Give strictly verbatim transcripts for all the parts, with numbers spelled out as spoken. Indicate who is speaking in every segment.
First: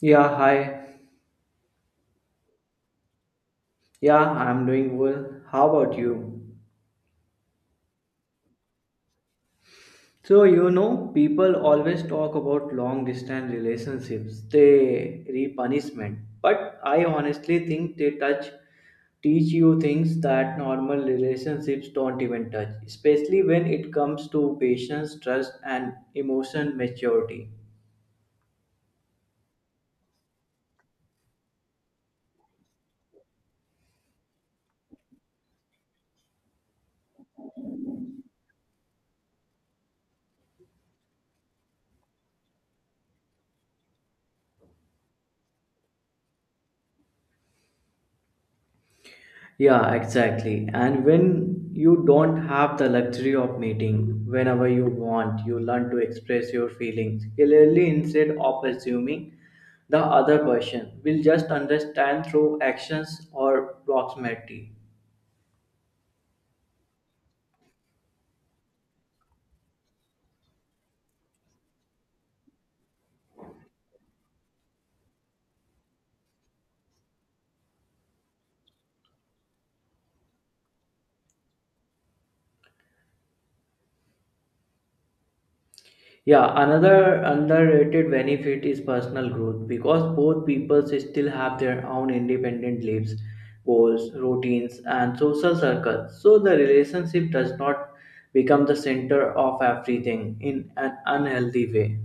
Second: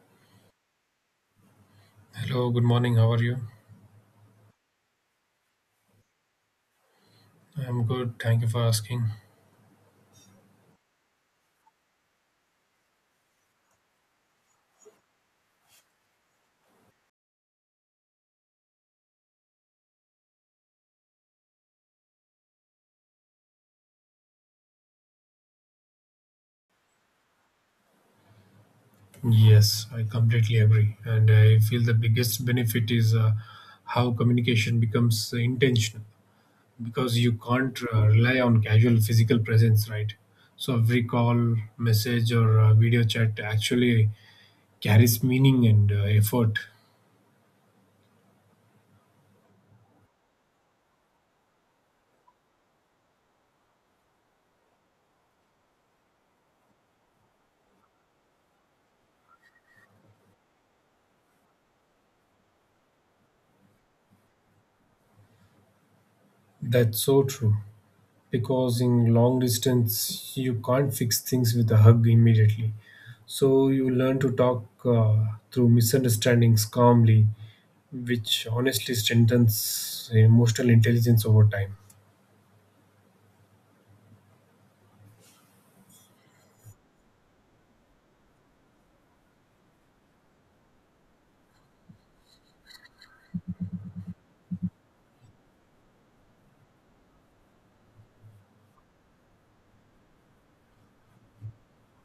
Speaker 1: Yeah, hi.
Speaker 2: Hello, good morning. How are you?
Speaker 1: Yeah, I'm doing well. How about you?
Speaker 2: I'm good. Thank you for asking.
Speaker 1: So, you know, people always talk about long distance relationships, they re-punishment. But I honestly think they touch teach you things that normal relationships don't even touch, especially when it comes to patience, trust, and emotion maturity.
Speaker 2: Yes, I completely agree. And I feel the biggest benefit is uh, how communication becomes intentional because you can't uh, rely on casual physical presence, right? So every call, message, or uh, video chat actually carries meaning and uh, effort.
Speaker 1: Yeah, exactly. And when you don't have the luxury of meeting whenever you want, you learn to express your feelings clearly instead of assuming the other person will just understand through actions or proximity.
Speaker 2: That's so true. Because in long distance you can't fix things with a hug immediately, so you learn to talk uh, through misunderstandings calmly, which honestly strengthens emotional intelligence over time.
Speaker 1: Yeah, another underrated benefit is personal growth because both people still have their own independent lives, goals, routines, and social circles. So the relationship does not become the center of everything in an unhealthy way.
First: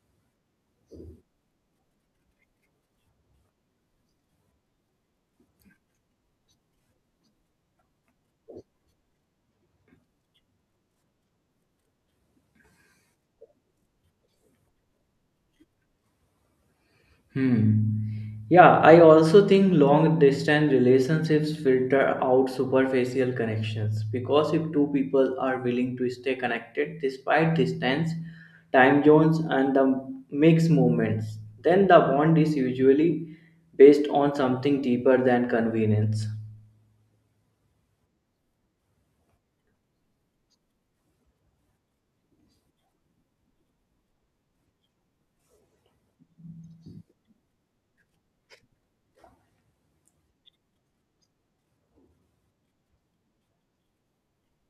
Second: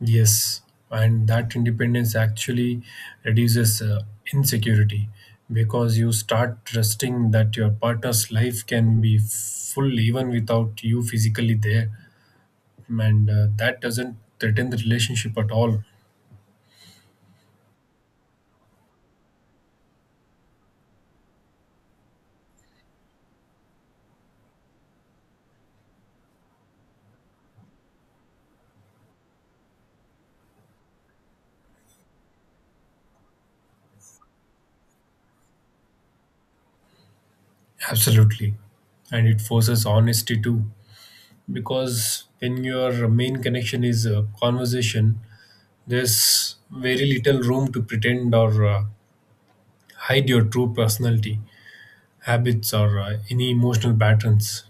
Speaker 2: Yes, and that independence actually reduces uh, insecurity because you start trusting that your partner's life can be full even without you physically there, and uh, that doesn't threaten the relationship at all.
Speaker 1: Hmm. Yeah, I also think long distance relationships filter out superficial connections because if two people are willing to stay connected despite distance, time zones, and the mixed moments, then the bond is usually based on something deeper than convenience.
Speaker 2: Absolutely. And it forces honesty too. Because when your main connection is a conversation, there's very little room to pretend or uh, hide your true personality, habits, or uh, any emotional patterns.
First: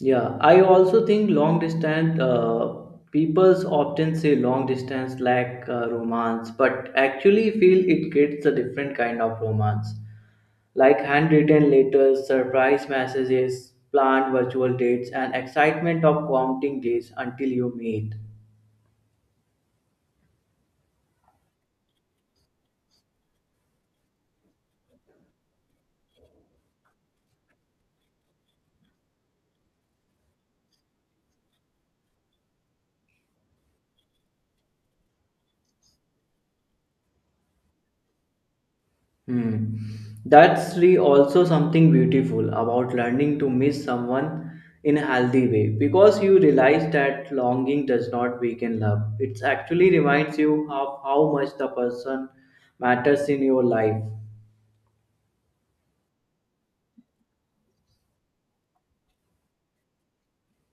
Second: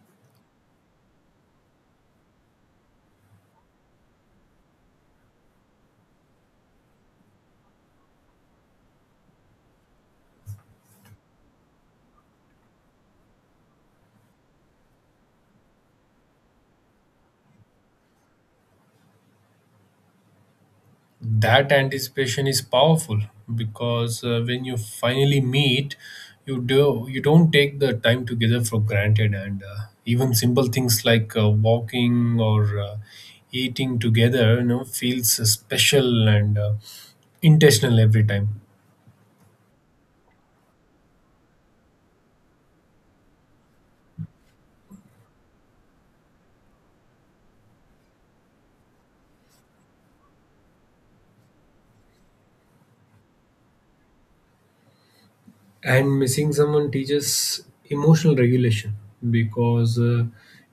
Speaker 1: Yeah, I also think long distance uh, peoples often say long distance lack uh, romance, but actually feel it creates a different kind of romance like handwritten letters, surprise messages, planned virtual dates, and excitement of counting days until you meet.
Speaker 2: That anticipation is powerful because uh, when you finally meet you do you don't take the time together for granted, and uh, even simple things like uh, walking or uh, eating together, you know, feels uh, special and uh, intentional every time.
Speaker 1: Hmm. That's really also something beautiful about learning to miss someone in a healthy way because you realize that longing does not weaken love. It actually reminds you of how much the person matters in your life.
Speaker 2: And missing someone teaches emotional regulation because uh,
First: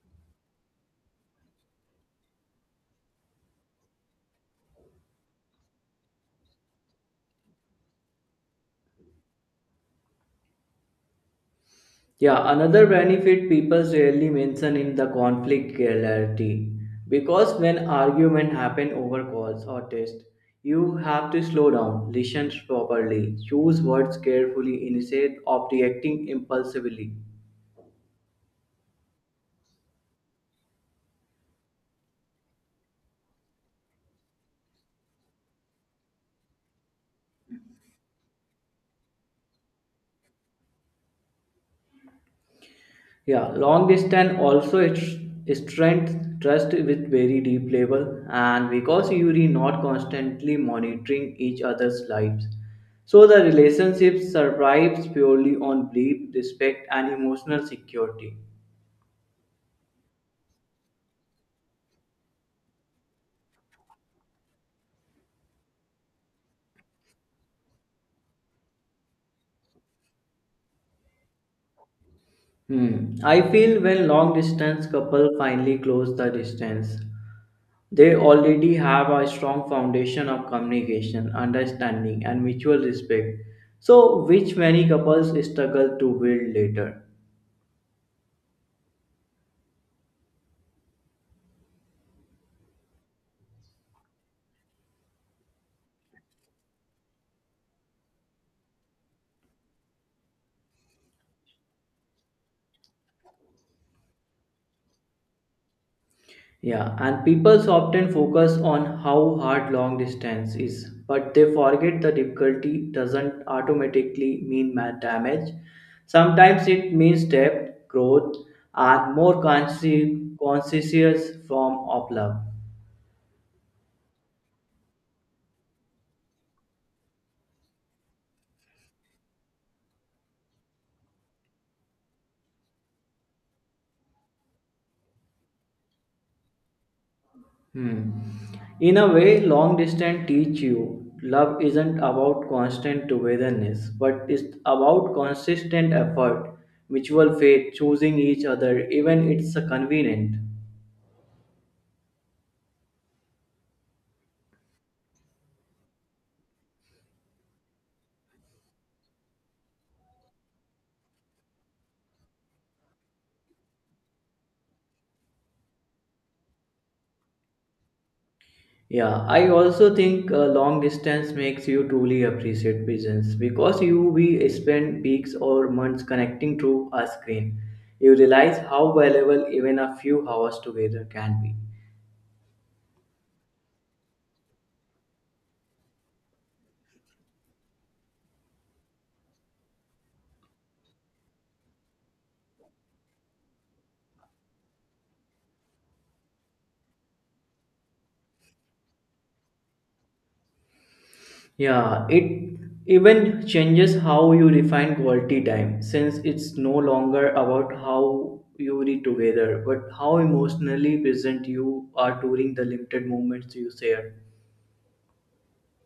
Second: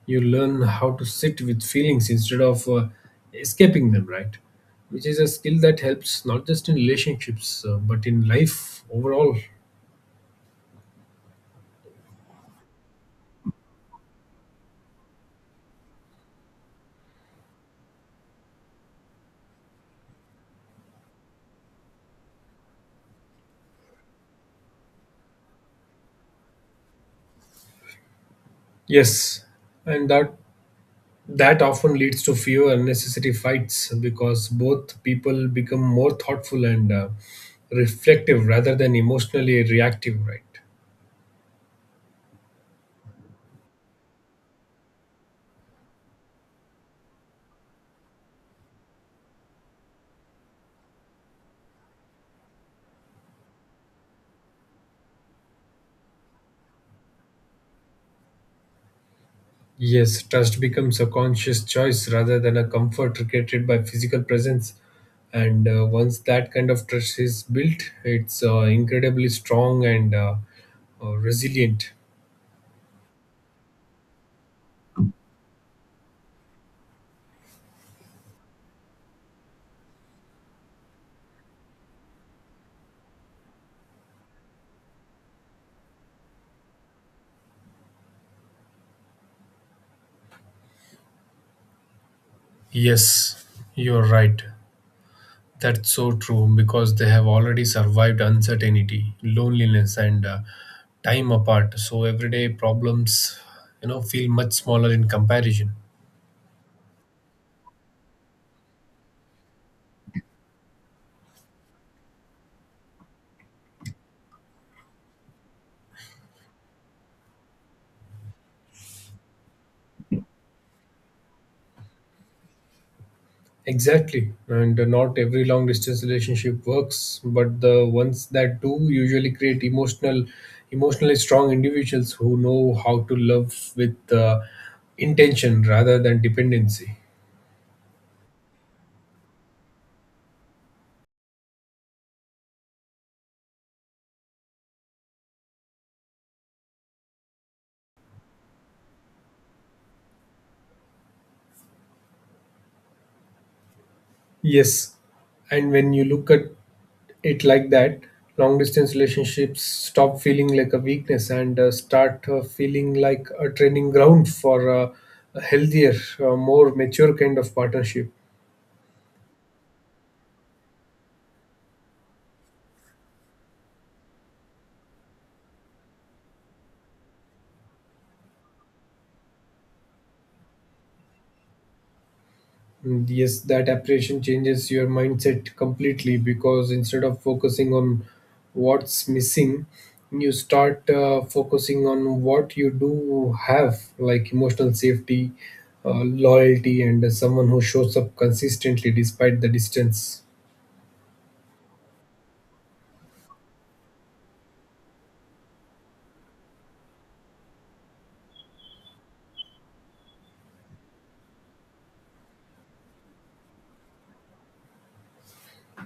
Speaker 2: you learn how to sit with feelings instead of uh, escaping them, right? Which is a skill that helps not just in relationships uh, but in life overall.
Speaker 1: Yeah, another benefit people rarely mention in the conflict clarity because when argument happen over calls or text, you have to slow down, listen properly, choose words carefully instead of reacting impulsively.
Speaker 2: Yes, and that that often leads to fewer unnecessary fights because both people become more thoughtful and uh, reflective rather than emotionally reactive, right?
Speaker 1: Yeah, long distance also it's strength trust with very deep level and because you're not constantly monitoring each other's lives. So the relationship survives purely on belief, respect and emotional security.
Speaker 2: Yes, trust becomes a conscious choice rather than a comfort created by physical presence. And uh, once that kind of trust is built, it's uh, incredibly strong and uh, uh, resilient.
Speaker 1: Hmm. I feel when long distance couple finally close the distance, they already have a strong foundation of communication, understanding, and mutual respect, so which many couples struggle to build later.
Speaker 2: Yes, you're right. That's so true because they have already survived uncertainty, loneliness, and uh, time apart. So everyday problems, you know, feel much smaller in comparison.
Speaker 1: Yeah, and people often focus on how hard long distance is, but they forget the difficulty doesn't automatically mean ma- damage. Sometimes it means depth, growth, and more consci- conscious form of love.
Speaker 2: Exactly. And uh, not every long distance relationship works, but the ones that do usually create emotional emotionally strong individuals who know how to love with uh, intention rather than dependency.
Speaker 1: Hmm. In a way, long distance teach you love isn't about constant togetherness, but it's about consistent effort, mutual faith, choosing each other, even it's a convenient.
Speaker 2: Yes. And when you look at it like that, long distance relationships stop feeling like a weakness and uh, start uh, feeling like a training ground for uh, a healthier, uh, more mature kind of partnership.
Speaker 1: Yeah, I also think uh, long distance makes you truly appreciate business because you we spend weeks or months connecting through a screen. You realize how valuable even a few hours together can be.
Speaker 2: Mm, yes, that apprehension changes your mindset completely because instead of focusing on what's missing, you start uh, focusing on what you do have, like emotional safety, uh, loyalty, and someone who shows up consistently despite the distance.
Speaker 1: Yeah, it even changes how you define quality time since it's no longer about how you read together but how emotionally present you are during the limited moments you share.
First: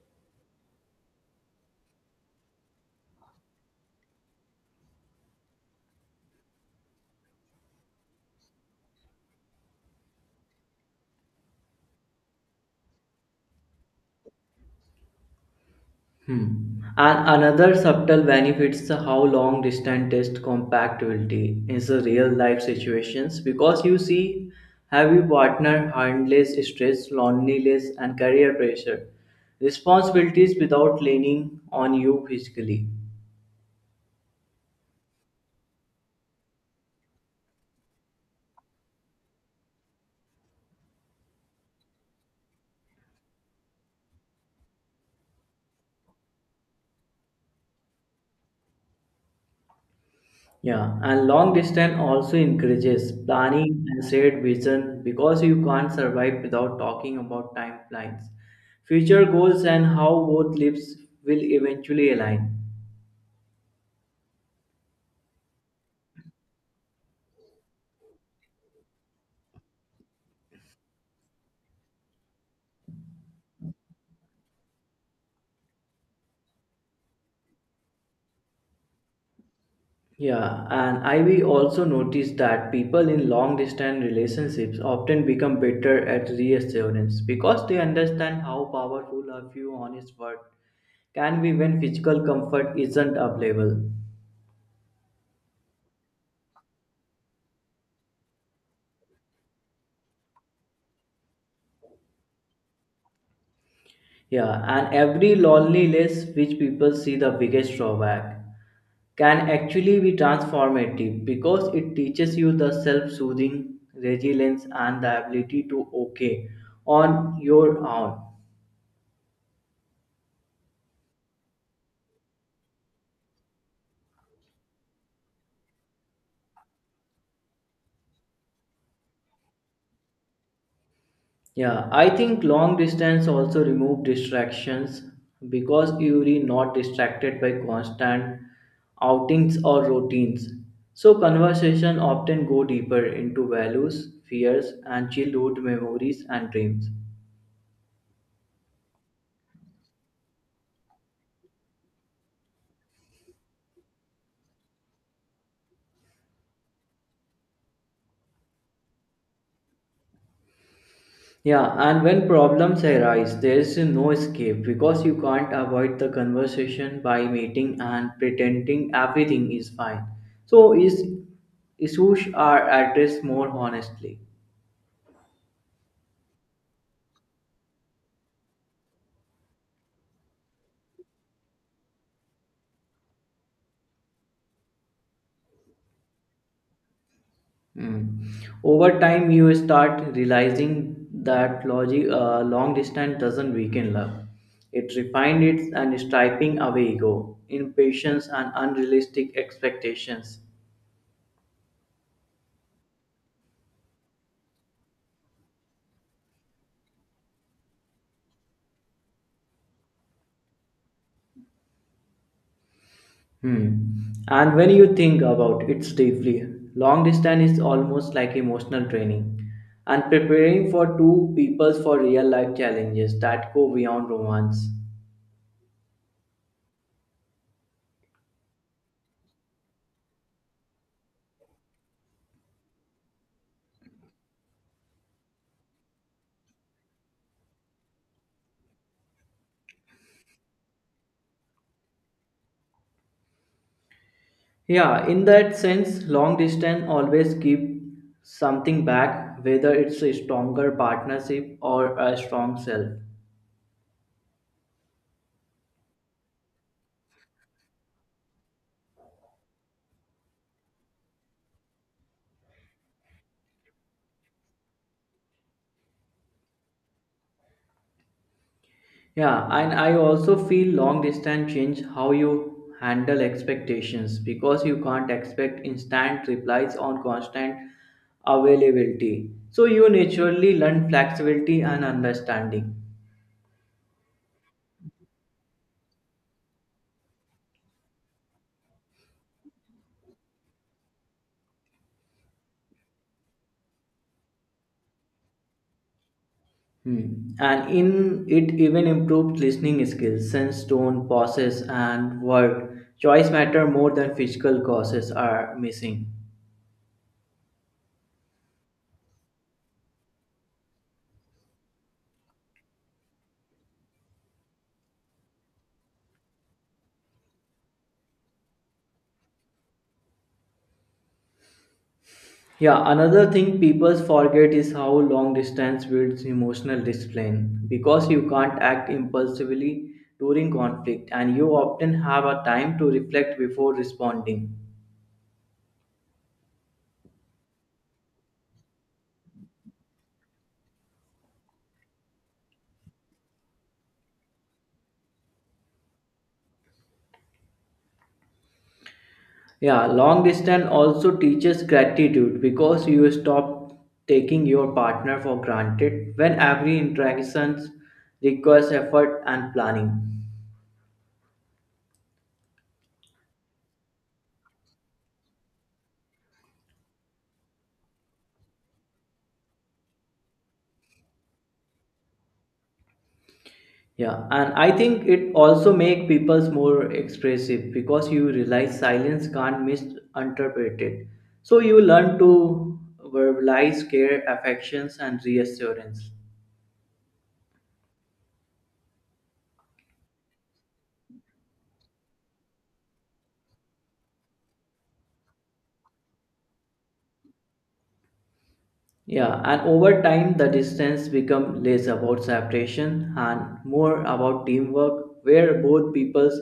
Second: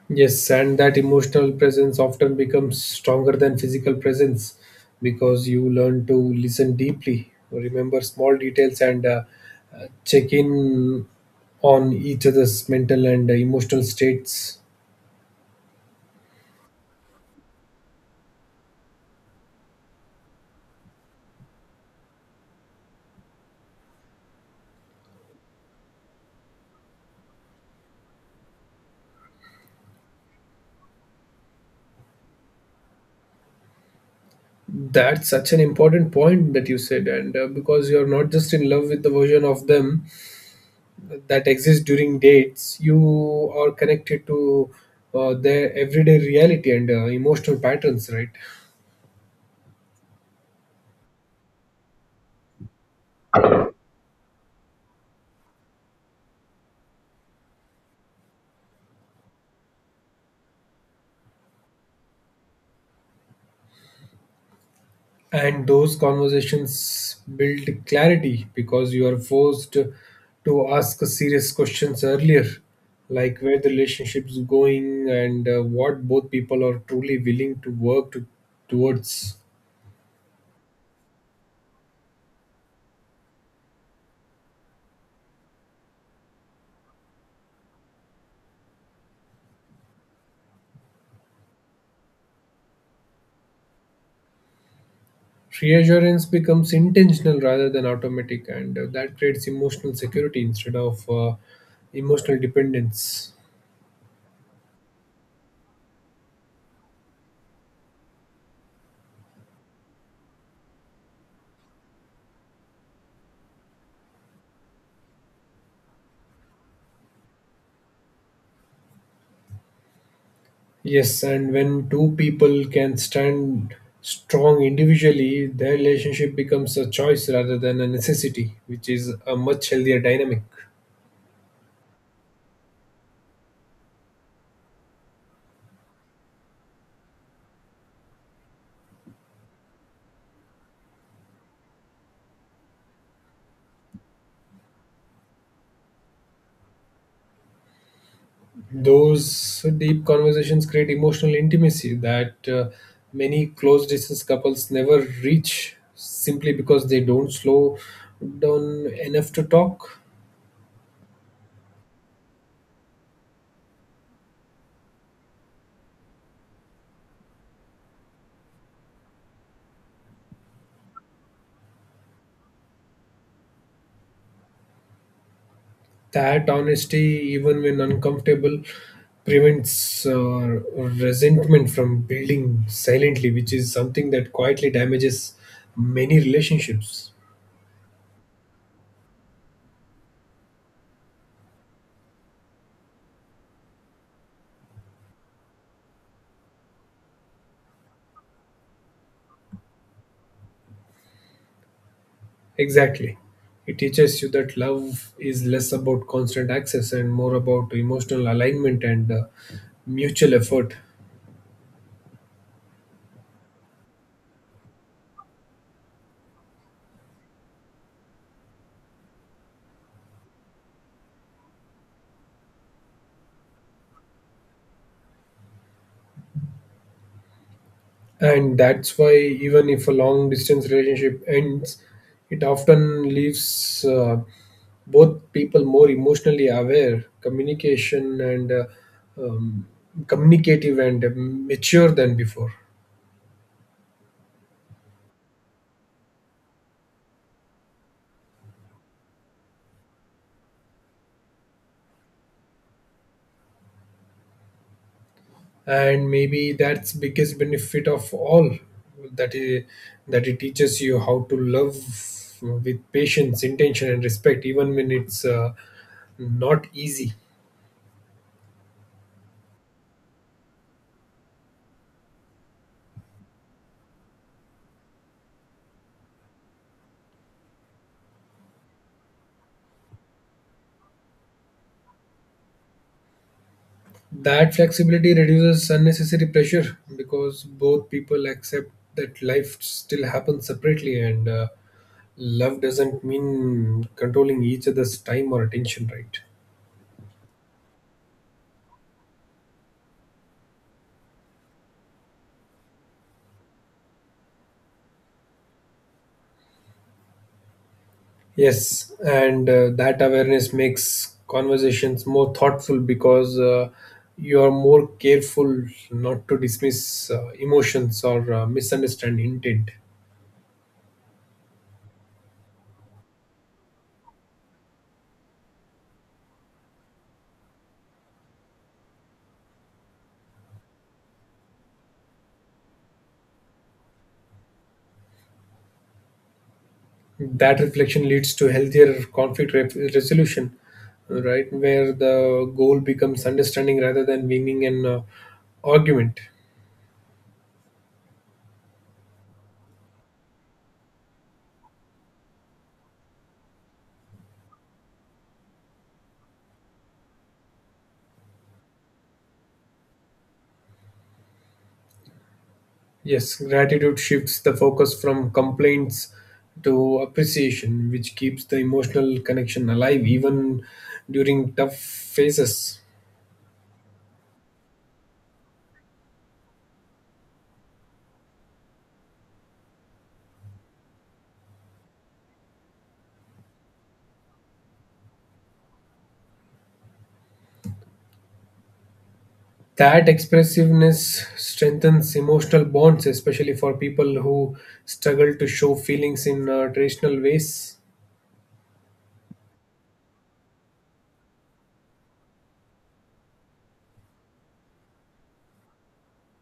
Speaker 2: Yes, and that emotional presence often becomes stronger than physical presence because you learn to listen deeply, remember small details, and uh, uh, check in on each other's mental and uh, emotional states.
Speaker 1: Hmm. And another subtle benefit is how long distance test compatibility in the real life situations because you see heavy partner handles stress, loneliness and career pressure. Responsibilities without leaning on you physically.
Speaker 2: That's such an important point that you said, and uh, because you're not just in love with the version of them that exists during dates, you are connected to uh, their everyday reality and uh, emotional patterns, right?
Speaker 1: Yeah, and long distance also encourages planning and shared vision because you can't survive without talking about timelines, future goals and how both lives will eventually align.
Speaker 2: And those conversations build clarity because you are forced to ask serious questions earlier, like where the relationship's going and uh, what both people are truly willing to work to, towards.
Speaker 1: Yeah, and I we also noticed that people in long distance relationships often become better at reassurance because they understand how powerful a few honest words can be when physical comfort isn't available.
Speaker 2: Reassurance becomes intentional rather than automatic, and uh, that creates emotional security instead of uh, emotional dependence.
Speaker 1: Yeah, and every loneliness which people see the biggest drawback can actually be transformative because it teaches you the self-soothing resilience and the ability to okay on your own.
Speaker 2: Yes, and when two people can stand strong individually, their relationship becomes a choice rather than a necessity, which is a much healthier dynamic.
Speaker 1: Yeah, I think long distance also remove distractions because you're not distracted by constant outings or routines. So conversation often go deeper into values, fears, and childhood memories and dreams.
Speaker 2: Those deep conversations create emotional intimacy that uh, many close distance couples never reach simply because they don't slow down enough to talk.
Speaker 1: Yeah, and when problems arise, there is no escape because you can't avoid the conversation by meeting and pretending everything is fine. So is issues are addressed more honestly.
Speaker 2: That honesty, even when uncomfortable, prevents uh, resentment from building silently, which is something that quietly damages many relationships.
Speaker 1: Mm. Over time, you start realizing that logic, uh, long distance doesn't weaken love. It refines it and striping away ego, impatience, and unrealistic expectations.
Speaker 2: Exactly. It teaches you that love is less about constant access and more about emotional alignment and uh, mutual effort.
Speaker 1: Hmm. And when you think about it deeply, long distance is almost like emotional training and preparing for two peoples for real life challenges that go beyond romance.
Speaker 2: And that's why, even if a long distance relationship ends, it often leaves uh, both people more emotionally aware, communication and uh, um, communicative and mature than before.
Speaker 1: Yeah, in that sense, long distance always keep something back, whether it's a stronger partnership or a strong self.
Speaker 2: And maybe that's biggest benefit of all, that it, that it teaches you how to love with patience, intention, and respect, even when it's uh, not easy.
Speaker 1: Yeah, and I also feel long distance change how you handle expectations because you can't expect instant replies on constant availability. So you naturally learn flexibility and understanding.
Speaker 2: That flexibility reduces unnecessary pressure because both people accept that life still happens separately, and uh, love doesn't mean controlling each other's time or attention, right?
Speaker 1: Hmm. And in it even improved listening skills, sense, tone, pauses, and word choice matter more than physical causes are missing.
Speaker 2: Yes, and uh, that awareness makes conversations more thoughtful because uh, you are more careful not to dismiss uh, emotions or uh, misunderstand intent.
Speaker 1: Yeah, another thing people forget is how long distance builds emotional discipline because you can't act impulsively during conflict and you often have a time to reflect before responding.
Speaker 2: That reflection leads to healthier conflict re- resolution, right? Where the goal becomes understanding rather than winning an uh, argument.
Speaker 1: Yeah, long distance also teaches gratitude because you stop taking your partner for granted when every interaction requires effort and planning.
Speaker 2: Yes, gratitude shifts the focus from complaints to appreciation, which keeps the emotional connection alive even during tough phases.
Speaker 1: Yeah, and I think it also makes people more expressive because you realize silence can't misinterpret it. So you learn to verbalize care, affections, and reassurance.
Speaker 2: That expressiveness strengthens emotional bonds, especially for people who struggle to show feelings in uh, traditional ways.
Speaker 1: Yeah, and over time the distance become less about separation and more about teamwork where both peoples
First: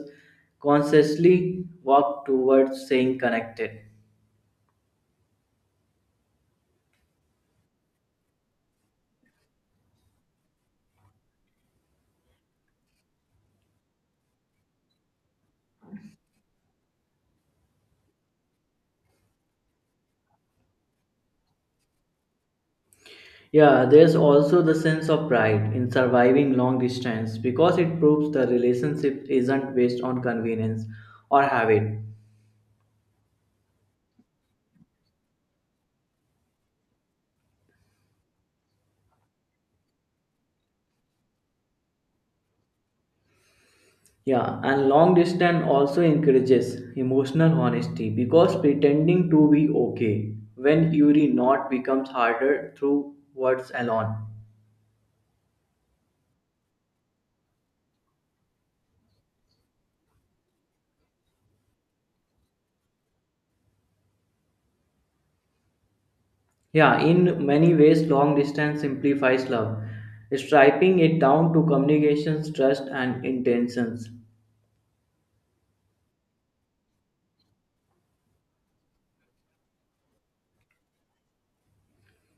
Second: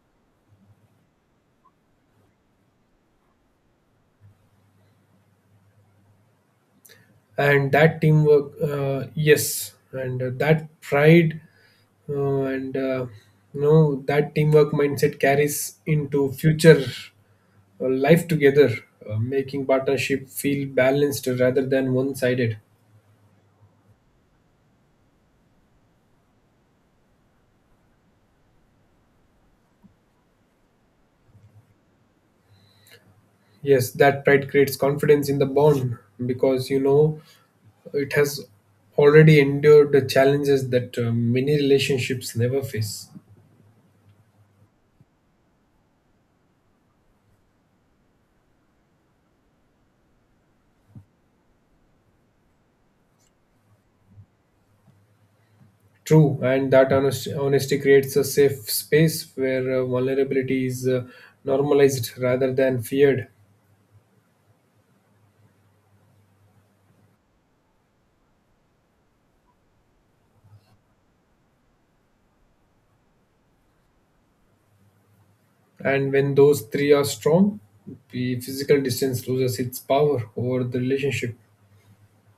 Speaker 1: consciously walk towards staying connected.
Speaker 2: And that teamwork uh, yes, and uh, that pride uh, and uh, you know, that teamwork mindset carries into future uh, life together, uh, making partnership feel balanced rather than one-sided.
Speaker 1: Yeah, there's also the sense of pride in surviving long distance because it proves the relationship isn't based on convenience or habit.
Speaker 2: Yes, that pride creates confidence in the bond because you know it has already endured the challenges that uh, many relationships never face.
Speaker 1: Yeah, and long distance also encourages emotional honesty because pretending to be okay when you're not becomes harder through words alone.
Speaker 2: True, and that honest, honesty creates a safe space where uh, vulnerability is uh, normalized rather than feared.
Speaker 1: Yeah, in many ways, long distance simplifies love, striping it down to communications, trust, and intentions.
Speaker 2: And when those three are strong, the physical distance loses its power over the relationship.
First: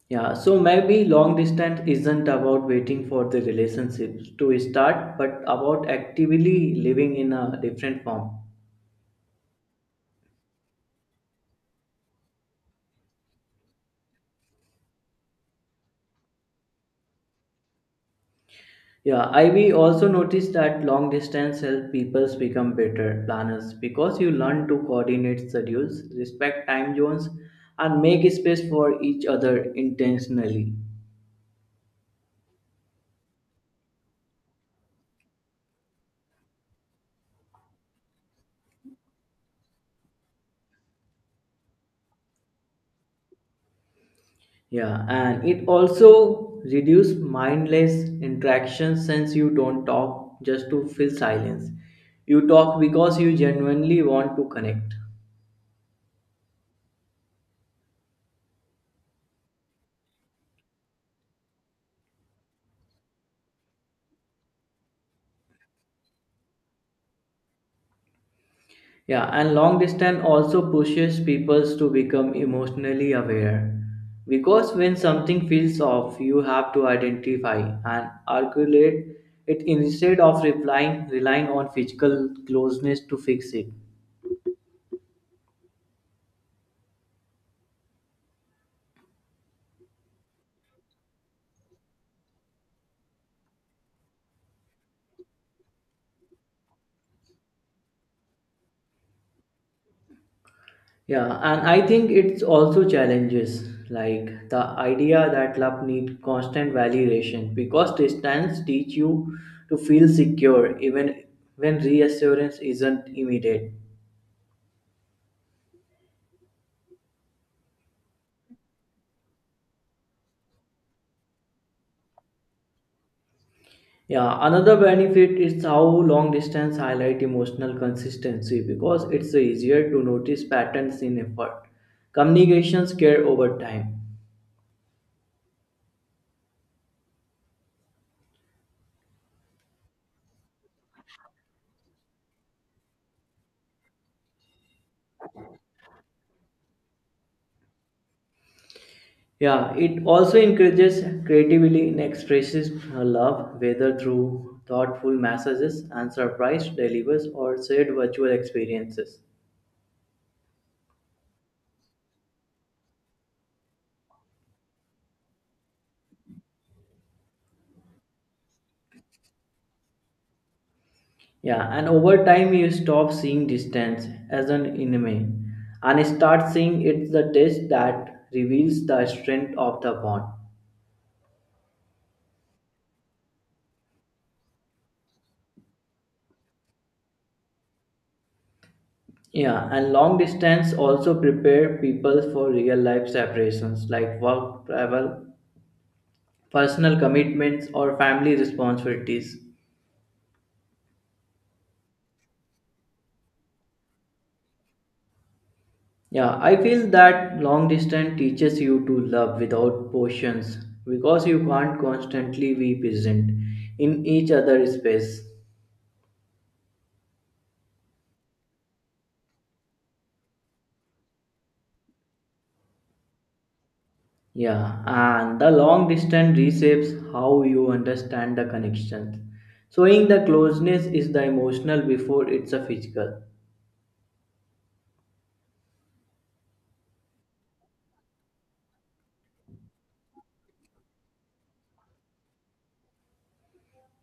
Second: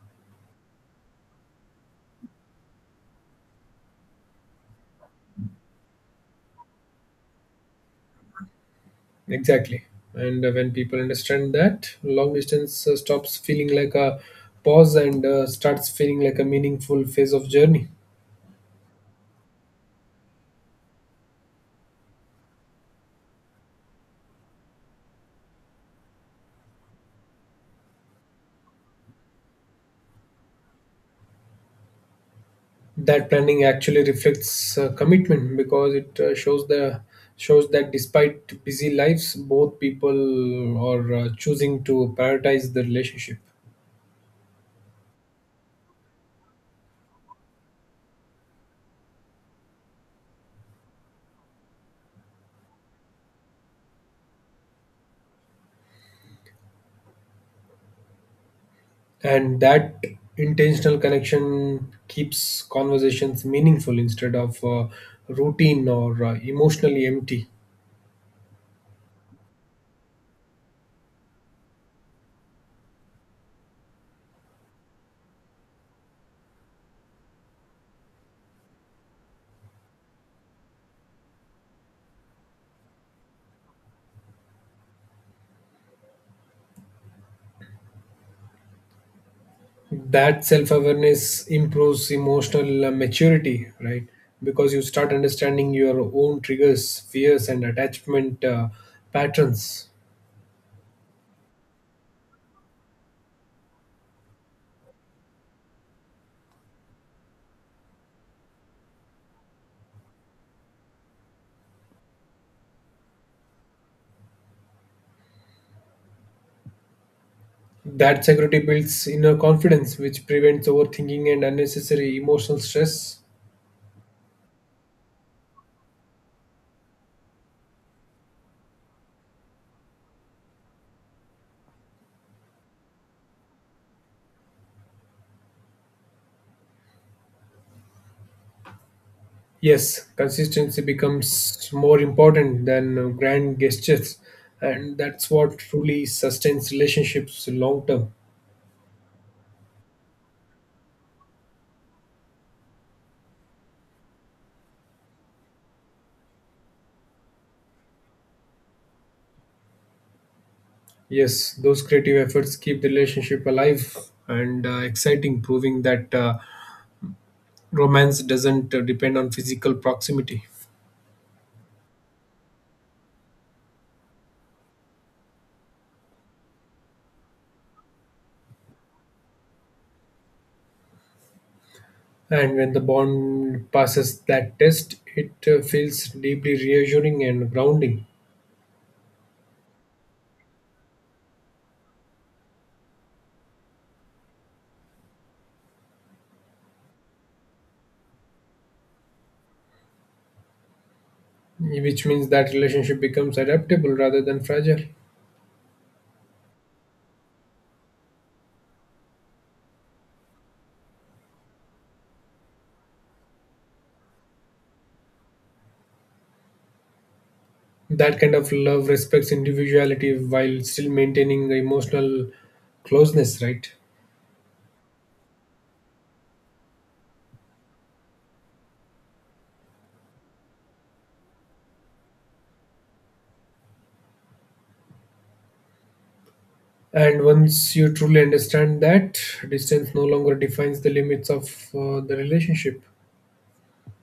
Speaker 1: Yeah, so maybe long distance isn't about waiting for the relationships to start, but about actively living in a different form.
Speaker 2: Exactly. And uh, when people understand that, long distance uh, stops feeling like a pause and uh, starts feeling like a meaningful phase of journey.
Speaker 1: Yeah, I we also noticed that long distance help people become better planners because you learn to coordinate schedules, respect time zones, and make space for each other intentionally.
Speaker 2: That planning actually reflects uh, commitment because it uh, shows the shows that despite busy lives, both people are uh, choosing to prioritize the relationship.
Speaker 1: Yeah, and it also reduce mindless interactions since you don't talk just to fill silence. You talk because you genuinely want to connect.
Speaker 2: And that intentional connection keeps conversations meaningful instead of uh, routine or uh, emotionally empty.
Speaker 1: Yeah, and long distance also pushes people to become emotionally aware. Because when something feels off, you have to identify and articulate it instead of replying, relying on physical closeness to fix it.
Speaker 2: That self-awareness improves emotional uh, maturity, right? Because you start understanding your own triggers, fears, and attachment uh, patterns.
Speaker 1: Yeah, and I think it's also challenges like the idea that love needs constant validation because distance teach you to feel secure even when reassurance isn't immediate.
Speaker 2: That security builds inner confidence, which prevents overthinking and unnecessary emotional stress.
Speaker 1: Yeah, another benefit is how long distance highlight emotional consistency because it's easier to notice patterns in effort. Communications care over time.
Speaker 2: Yes, consistency becomes more important than uh, grand gestures, and that's what truly sustains relationships long term.
Speaker 1: Yeah, it also encourages creativity in expresses uh, love, whether through thoughtful messages and surprise delivers or shared virtual experiences.
Speaker 2: Yes, those creative efforts keep the relationship alive and uh, exciting, proving that uh, romance doesn't uh, depend on physical proximity.
Speaker 1: Yeah, and over time you stop seeing distance as an enemy and start seeing it's the test that reveals the strength of the bond.
Speaker 2: And when the bond passes that test, it uh, feels deeply reassuring and grounding.
Speaker 1: Yeah, and long distance also prepare people for real life separations like work, travel, personal commitments, or family responsibilities.
Speaker 2: Which means that relationship becomes adaptable rather than fragile.
Speaker 1: Yeah, I feel that long distance teaches you to love without portions because you can't constantly be present in each other's space.
Speaker 2: That kind of love respects individuality while still maintaining the emotional closeness, right?
Speaker 1: Yeah, and the long distance reshapes how you understand the connections. Showing the closeness is the emotional before it's a physical.
Speaker 2: And once you truly understand that, distance no longer defines the limits of uh, the relationship.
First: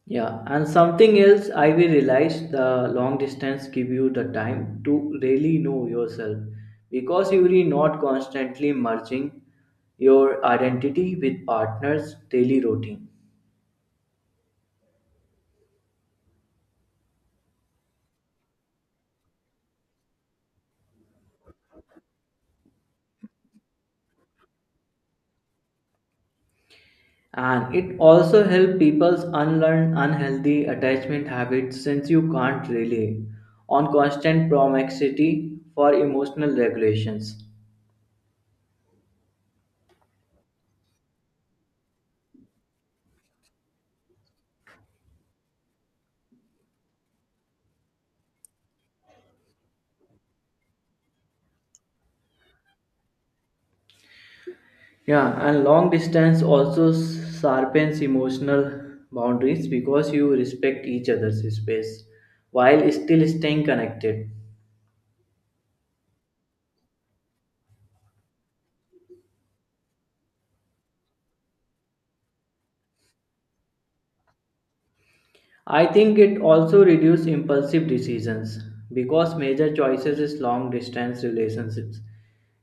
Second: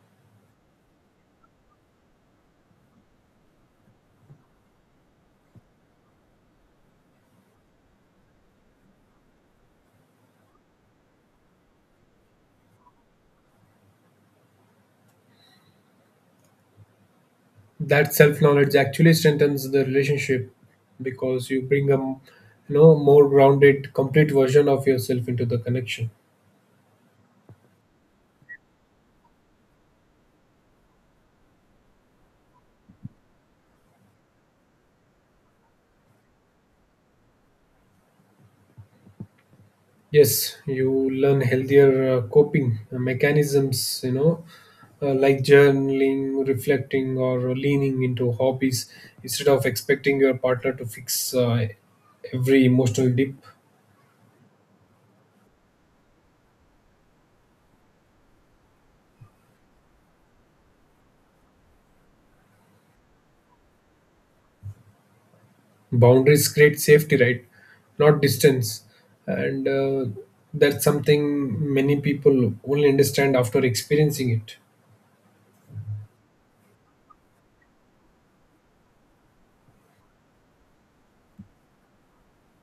Speaker 1: Yeah, and something else I will realize the long distance give you the time to really know yourself because you are not constantly merging your identity with partners daily routine.
Speaker 2: That self knowledge actually strengthens the relationship because you bring a m- you know, more grounded, complete version of yourself into the connection.
Speaker 1: And it also helps people's unlearn unhealthy attachment habits since you can't rely on constant promiscuity for emotional regulations.
Speaker 2: Yes, you learn healthier uh, coping uh, mechanisms, you know, uh, like journaling, reflecting, or leaning into hobbies instead of expecting your partner to fix uh, every emotional dip.
Speaker 1: Yeah, and long distance also sharpens emotional boundaries because you respect each other's space while still staying connected.
Speaker 2: Boundaries create safety, right? Not distance. And uh, that's something many people only understand after experiencing it.
Speaker 1: I think it also reduces impulsive decisions because major choices is long distance relationships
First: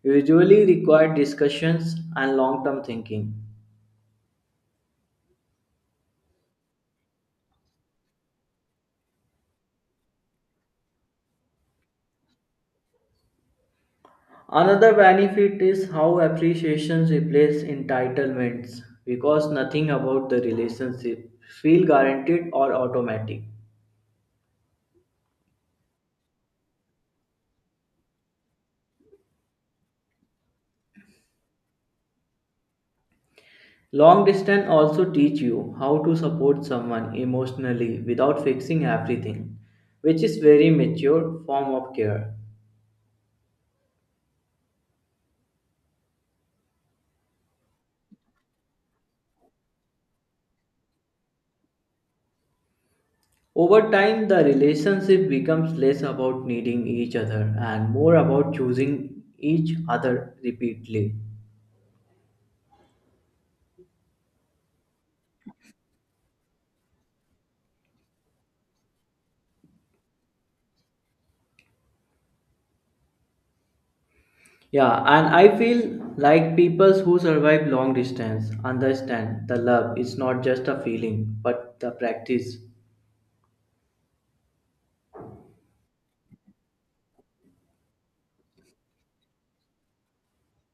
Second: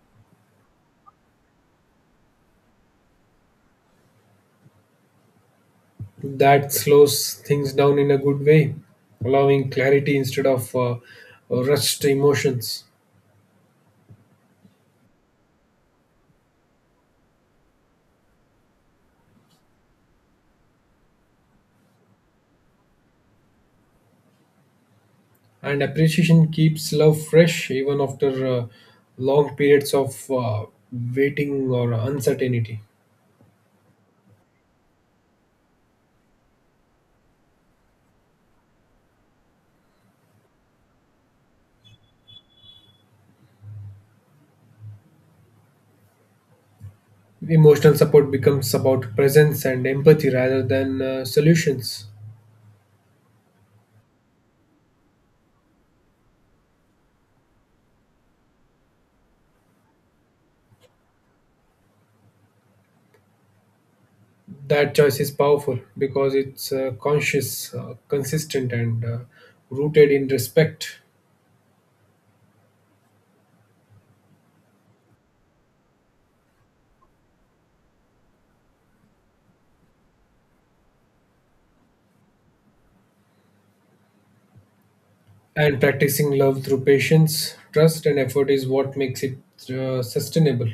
Speaker 1: usually require discussions and long term thinking.
Speaker 2: That slows things down in a good way, allowing clarity instead of uh, rushed emotions.
Speaker 1: Another benefit is how appreciations replace entitlements because nothing about the relationship feel guaranteed or automatic.
Speaker 2: And appreciation keeps love fresh even after uh, long periods of uh, waiting or uncertainty.
Speaker 1: Long distance also teach you how to support someone emotionally without fixing everything, which is very mature form of care.
Speaker 2: Emotional support becomes about presence and empathy rather than uh, solutions.
Speaker 1: Over time the relationship becomes less about needing each other and more about choosing each other repeatedly.
Speaker 2: That choice is powerful because it's uh, conscious, uh, consistent, and uh, rooted in respect.
Speaker 1: Yeah, and I feel like people who survive long distance understand the love is not just a feeling but the practice.
Speaker 2: And practicing love through patience, trust, and effort is what makes it uh, sustainable.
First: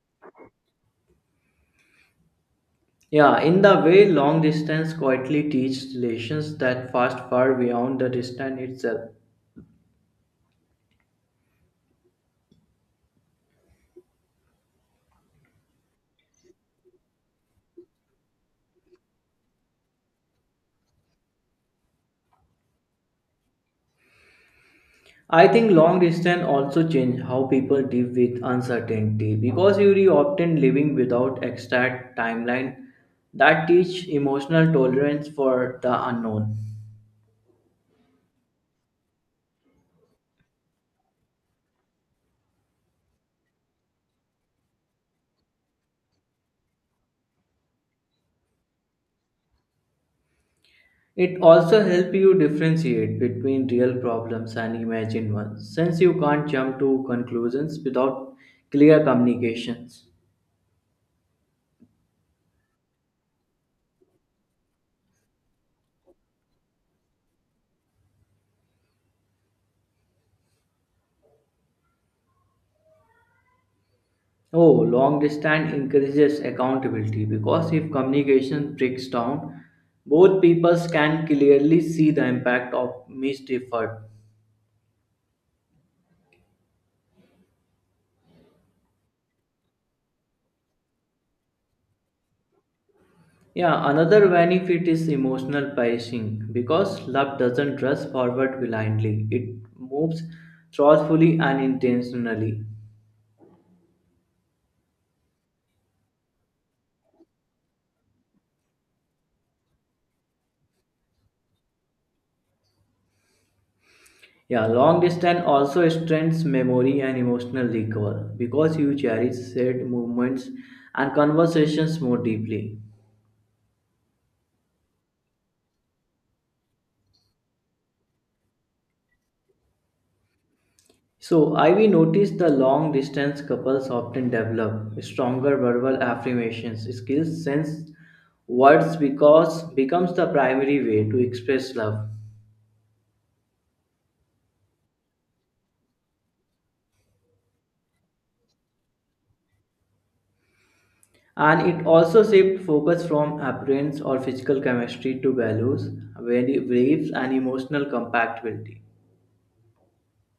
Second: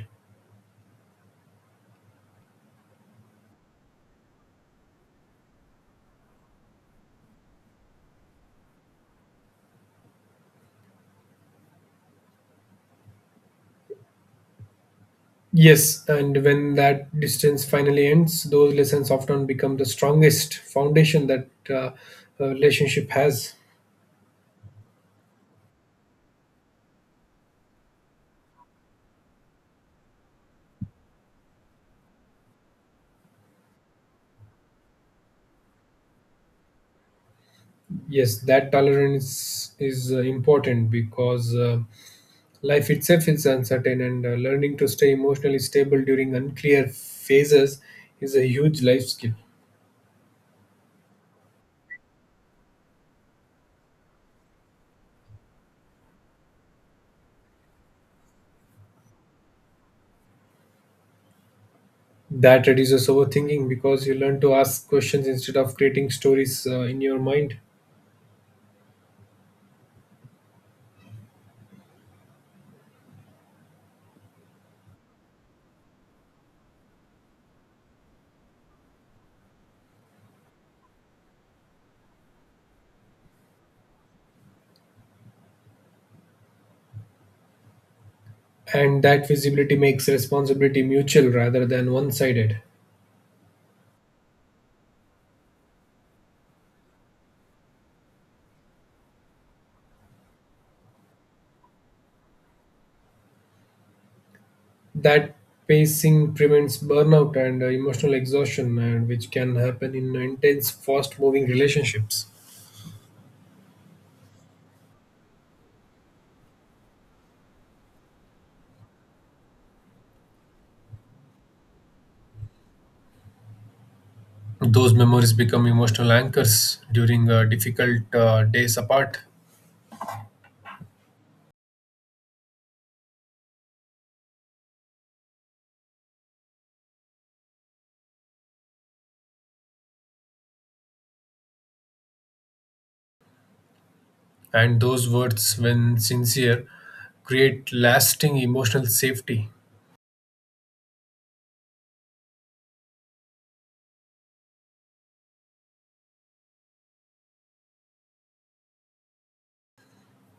Speaker 1: Yeah, in the way long distance quietly teaches relations that fast far beyond the distance itself.
Speaker 2: Yes, and when that distance finally ends, those lessons often become the strongest foundation that uh, a relationship has.
Speaker 1: I think long distance also change how people deal with uncertainty because you are often living without exact timeline that teach emotional tolerance for the unknown.
Speaker 2: Yes, that tolerance is uh, important because uh, life itself is uncertain, and uh, learning to stay emotionally stable during unclear phases is a huge life skill.
Speaker 1: It also helps you differentiate between real problems and imagined ones since you can't jump to conclusions without clear communications.
Speaker 2: That reduces overthinking because you learn to ask questions instead of creating stories uh, in your mind.
Speaker 1: Oh, long distance encourages accountability because if communication breaks down, both peoples can clearly see the impact of missed effort.
Speaker 2: And that visibility makes responsibility mutual rather than one sided.
Speaker 1: Yeah, another benefit is emotional pacing because love doesn't rush forward blindly, it moves thoughtfully and intentionally.
Speaker 2: That pacing prevents burnout and uh, emotional exhaustion, and which can happen in intense fast moving relationships.
Speaker 1: Yeah, long distance also strengthens memory and emotional recall because you cherish shared moments and conversations more deeply.
Speaker 2: Those memories become emotional anchors during uh, difficult uh, days apart.
Speaker 1: So, Ivy noticed the long distance couples often develop stronger verbal affirmations skills since words because becomes the primary way to express love.
Speaker 2: And those words, when sincere, create lasting emotional safety.
Speaker 1: And it also shifts focus from appearance or physical chemistry to values, value- beliefs, and emotional compatibility.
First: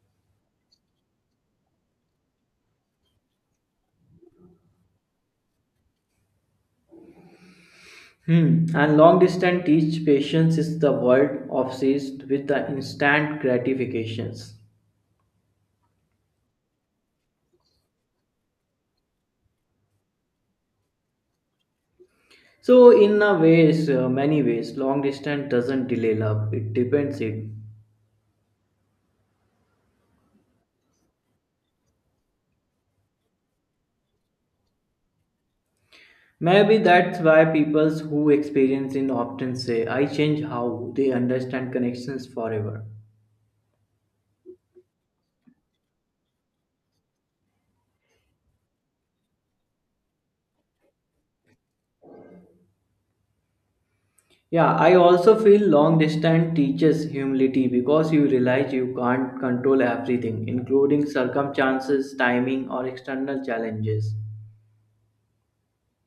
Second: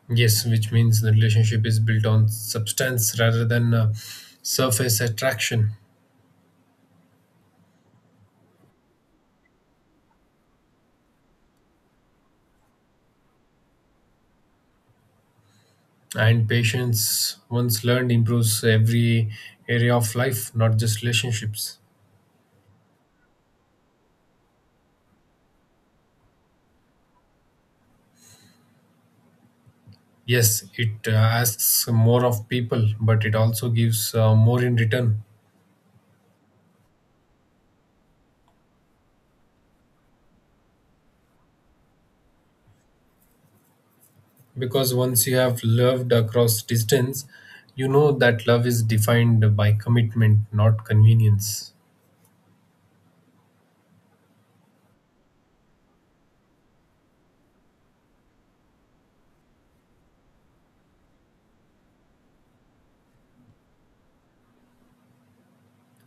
Speaker 2: Yes, which means the relationship is built on substance rather than uh, surface attraction.
Speaker 1: Hmm. And long distance teach patience is the world obsessed with the instant gratifications.
Speaker 2: And patience, once learned, improves every area of life, not just relationships.
Speaker 1: So in a ways, uh, many ways, long distance doesn't delay love. It depends it.
Speaker 2: Yes, it uh, asks more of people, but it also gives uh, more in return.
Speaker 1: Maybe that's why people who experience it often say, "I change how they understand connections forever."
Speaker 2: Because once you have loved across distance, you know that love is defined by commitment, not convenience.
Speaker 1: Yeah, I also feel long distance teaches humility because you realize you can't control everything, including circumstances, timing, or external challenges.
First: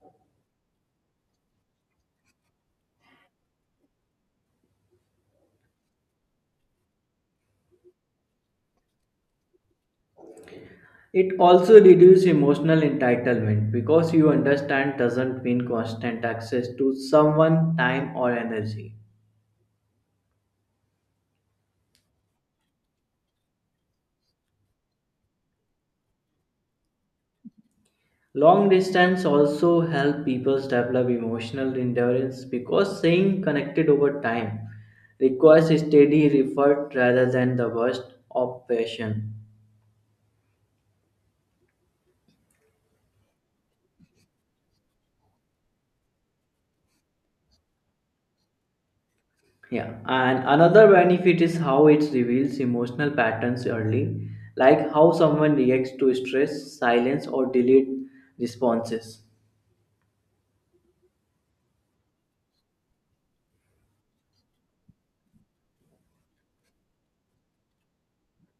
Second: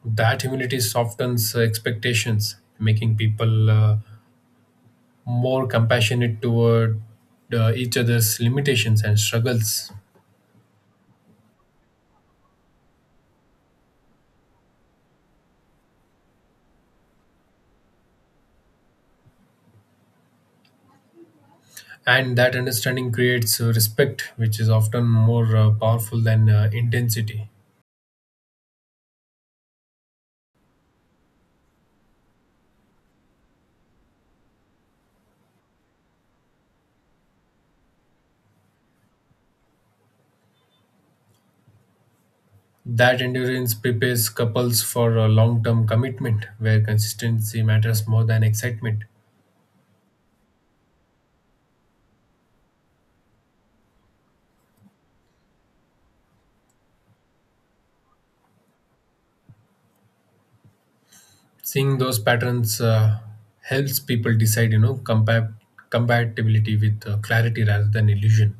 Speaker 2: That humility softens uh, expectations, making people uh, more compassionate toward uh, each other's limitations and struggles.
Speaker 1: It also reduces emotional entitlement because you understand doesn't mean constant access to someone, time, or energy.
Speaker 2: And that understanding creates uh, respect, which is often more uh, powerful than uh, intensity.
Speaker 1: Long distance also help people develop emotional endurance because staying connected over time requires steady effort rather than the burst of passion.
Speaker 2: That endurance prepares couples for a long term commitment where consistency matters more than excitement.
Speaker 1: Yeah, and another benefit is how it reveals emotional patterns early, like how someone reacts to stress, silence, or delayed responses.
Speaker 2: Seeing those patterns uh, helps people decide, you know, compa- compatibility with uh, clarity rather than illusion.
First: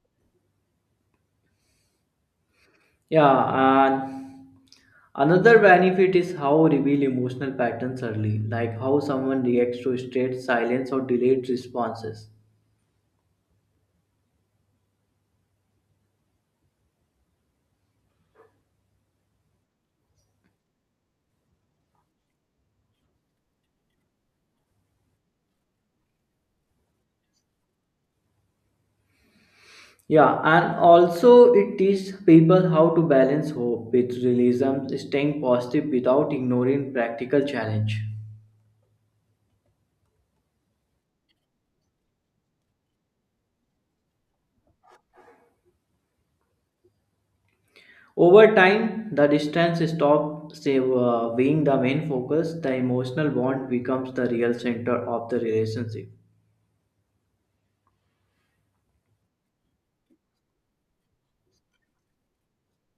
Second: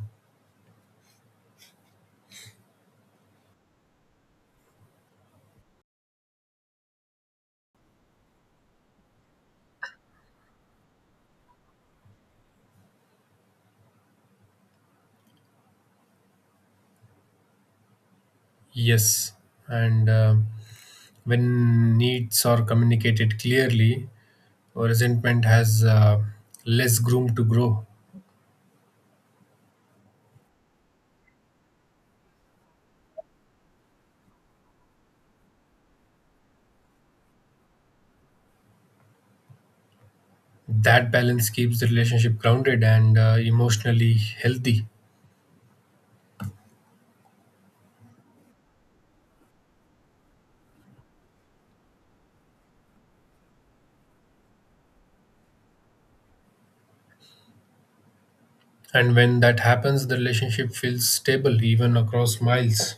Speaker 1: Yeah, and another benefit is how reveal emotional patterns early, like how someone reacts to state silence or delayed responses.
Speaker 2: Yes, and um when needs are communicated clearly, resentment has uh, less room to grow.
Speaker 1: Yeah, and also it teaches people how to balance hope with realism, staying positive without ignoring practical challenge.
Speaker 2: That balance keeps the relationship grounded and uh, emotionally healthy.
Speaker 1: Over time, the distance stops say, uh, being the main focus, the emotional bond becomes the real center of the relationship.
Speaker 2: And when that happens, the relationship feels stable even across miles.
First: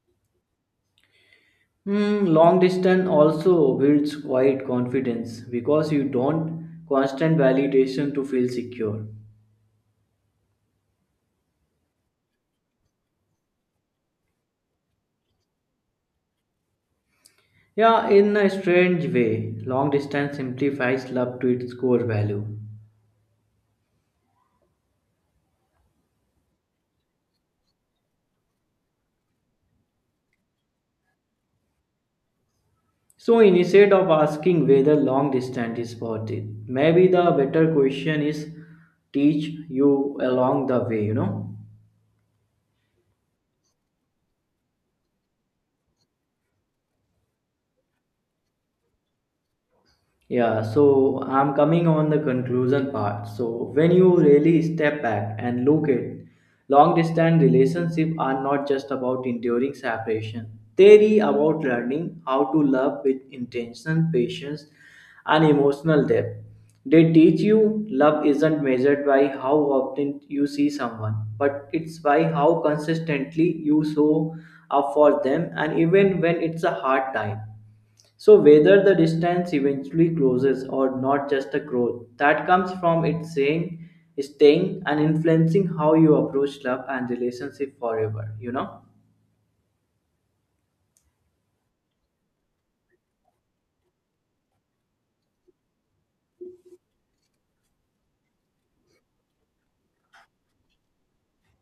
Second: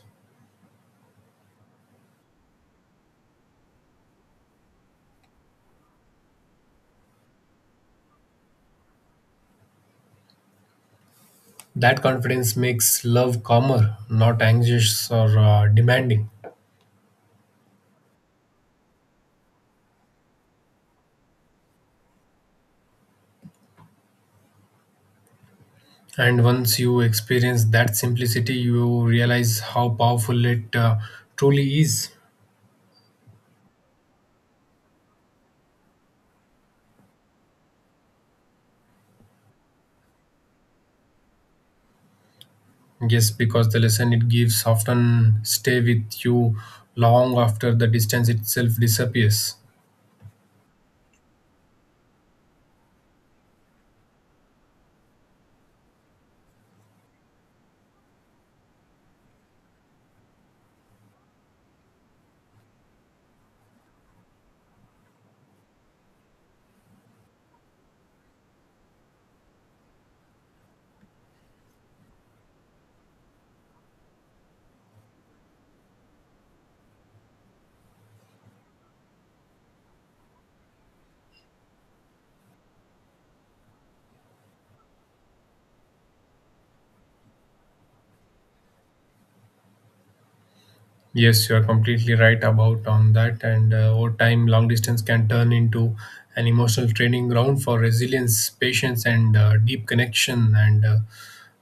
Speaker 1: Hmm, long distance also builds quiet confidence because you don't constant validation to feel secure.
Speaker 2: That confidence makes love calmer, not anxious or uh, demanding.
Speaker 1: Yeah, in a strange way, long distance simplifies love to its core value.
Speaker 2: And once you experience that simplicity, you realize how powerful it uh, truly is.
Speaker 1: So instead of asking whether long distance is worth it, maybe the better question is teach you along the way, you know.
Speaker 2: Yes, because the lesson it gives often stay with you long after the distance itself disappears.
Speaker 1: Yeah, so I'm coming on the conclusion part. So when you really step back and look at long distance relationships are not just about enduring separation. They are about learning how to love with intention, patience, and emotional depth. They teach you love isn't measured by how often you see someone, but it's by how consistently you show up for them and even when it's a hard time. So, whether the distance eventually closes or not, just a growth that comes from it saying, staying, and influencing how you approach love and relationship forever, you know?
Speaker 2: Yes, you are completely right about on that. And uh, over time, long distance can turn into an emotional training ground for resilience, patience, and uh, deep connection. And uh,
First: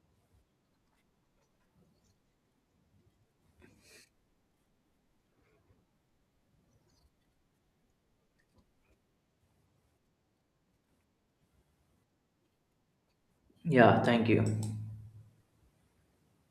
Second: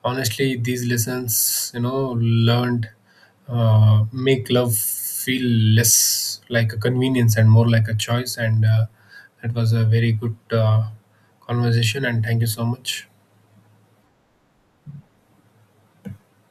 Speaker 2: honestly, these lessons, you know, learned uh, make love feel less like a convenience and more like a choice. And uh, that was a very good uh, conversation. And thank you so much.
Speaker 1: Yeah, thank you.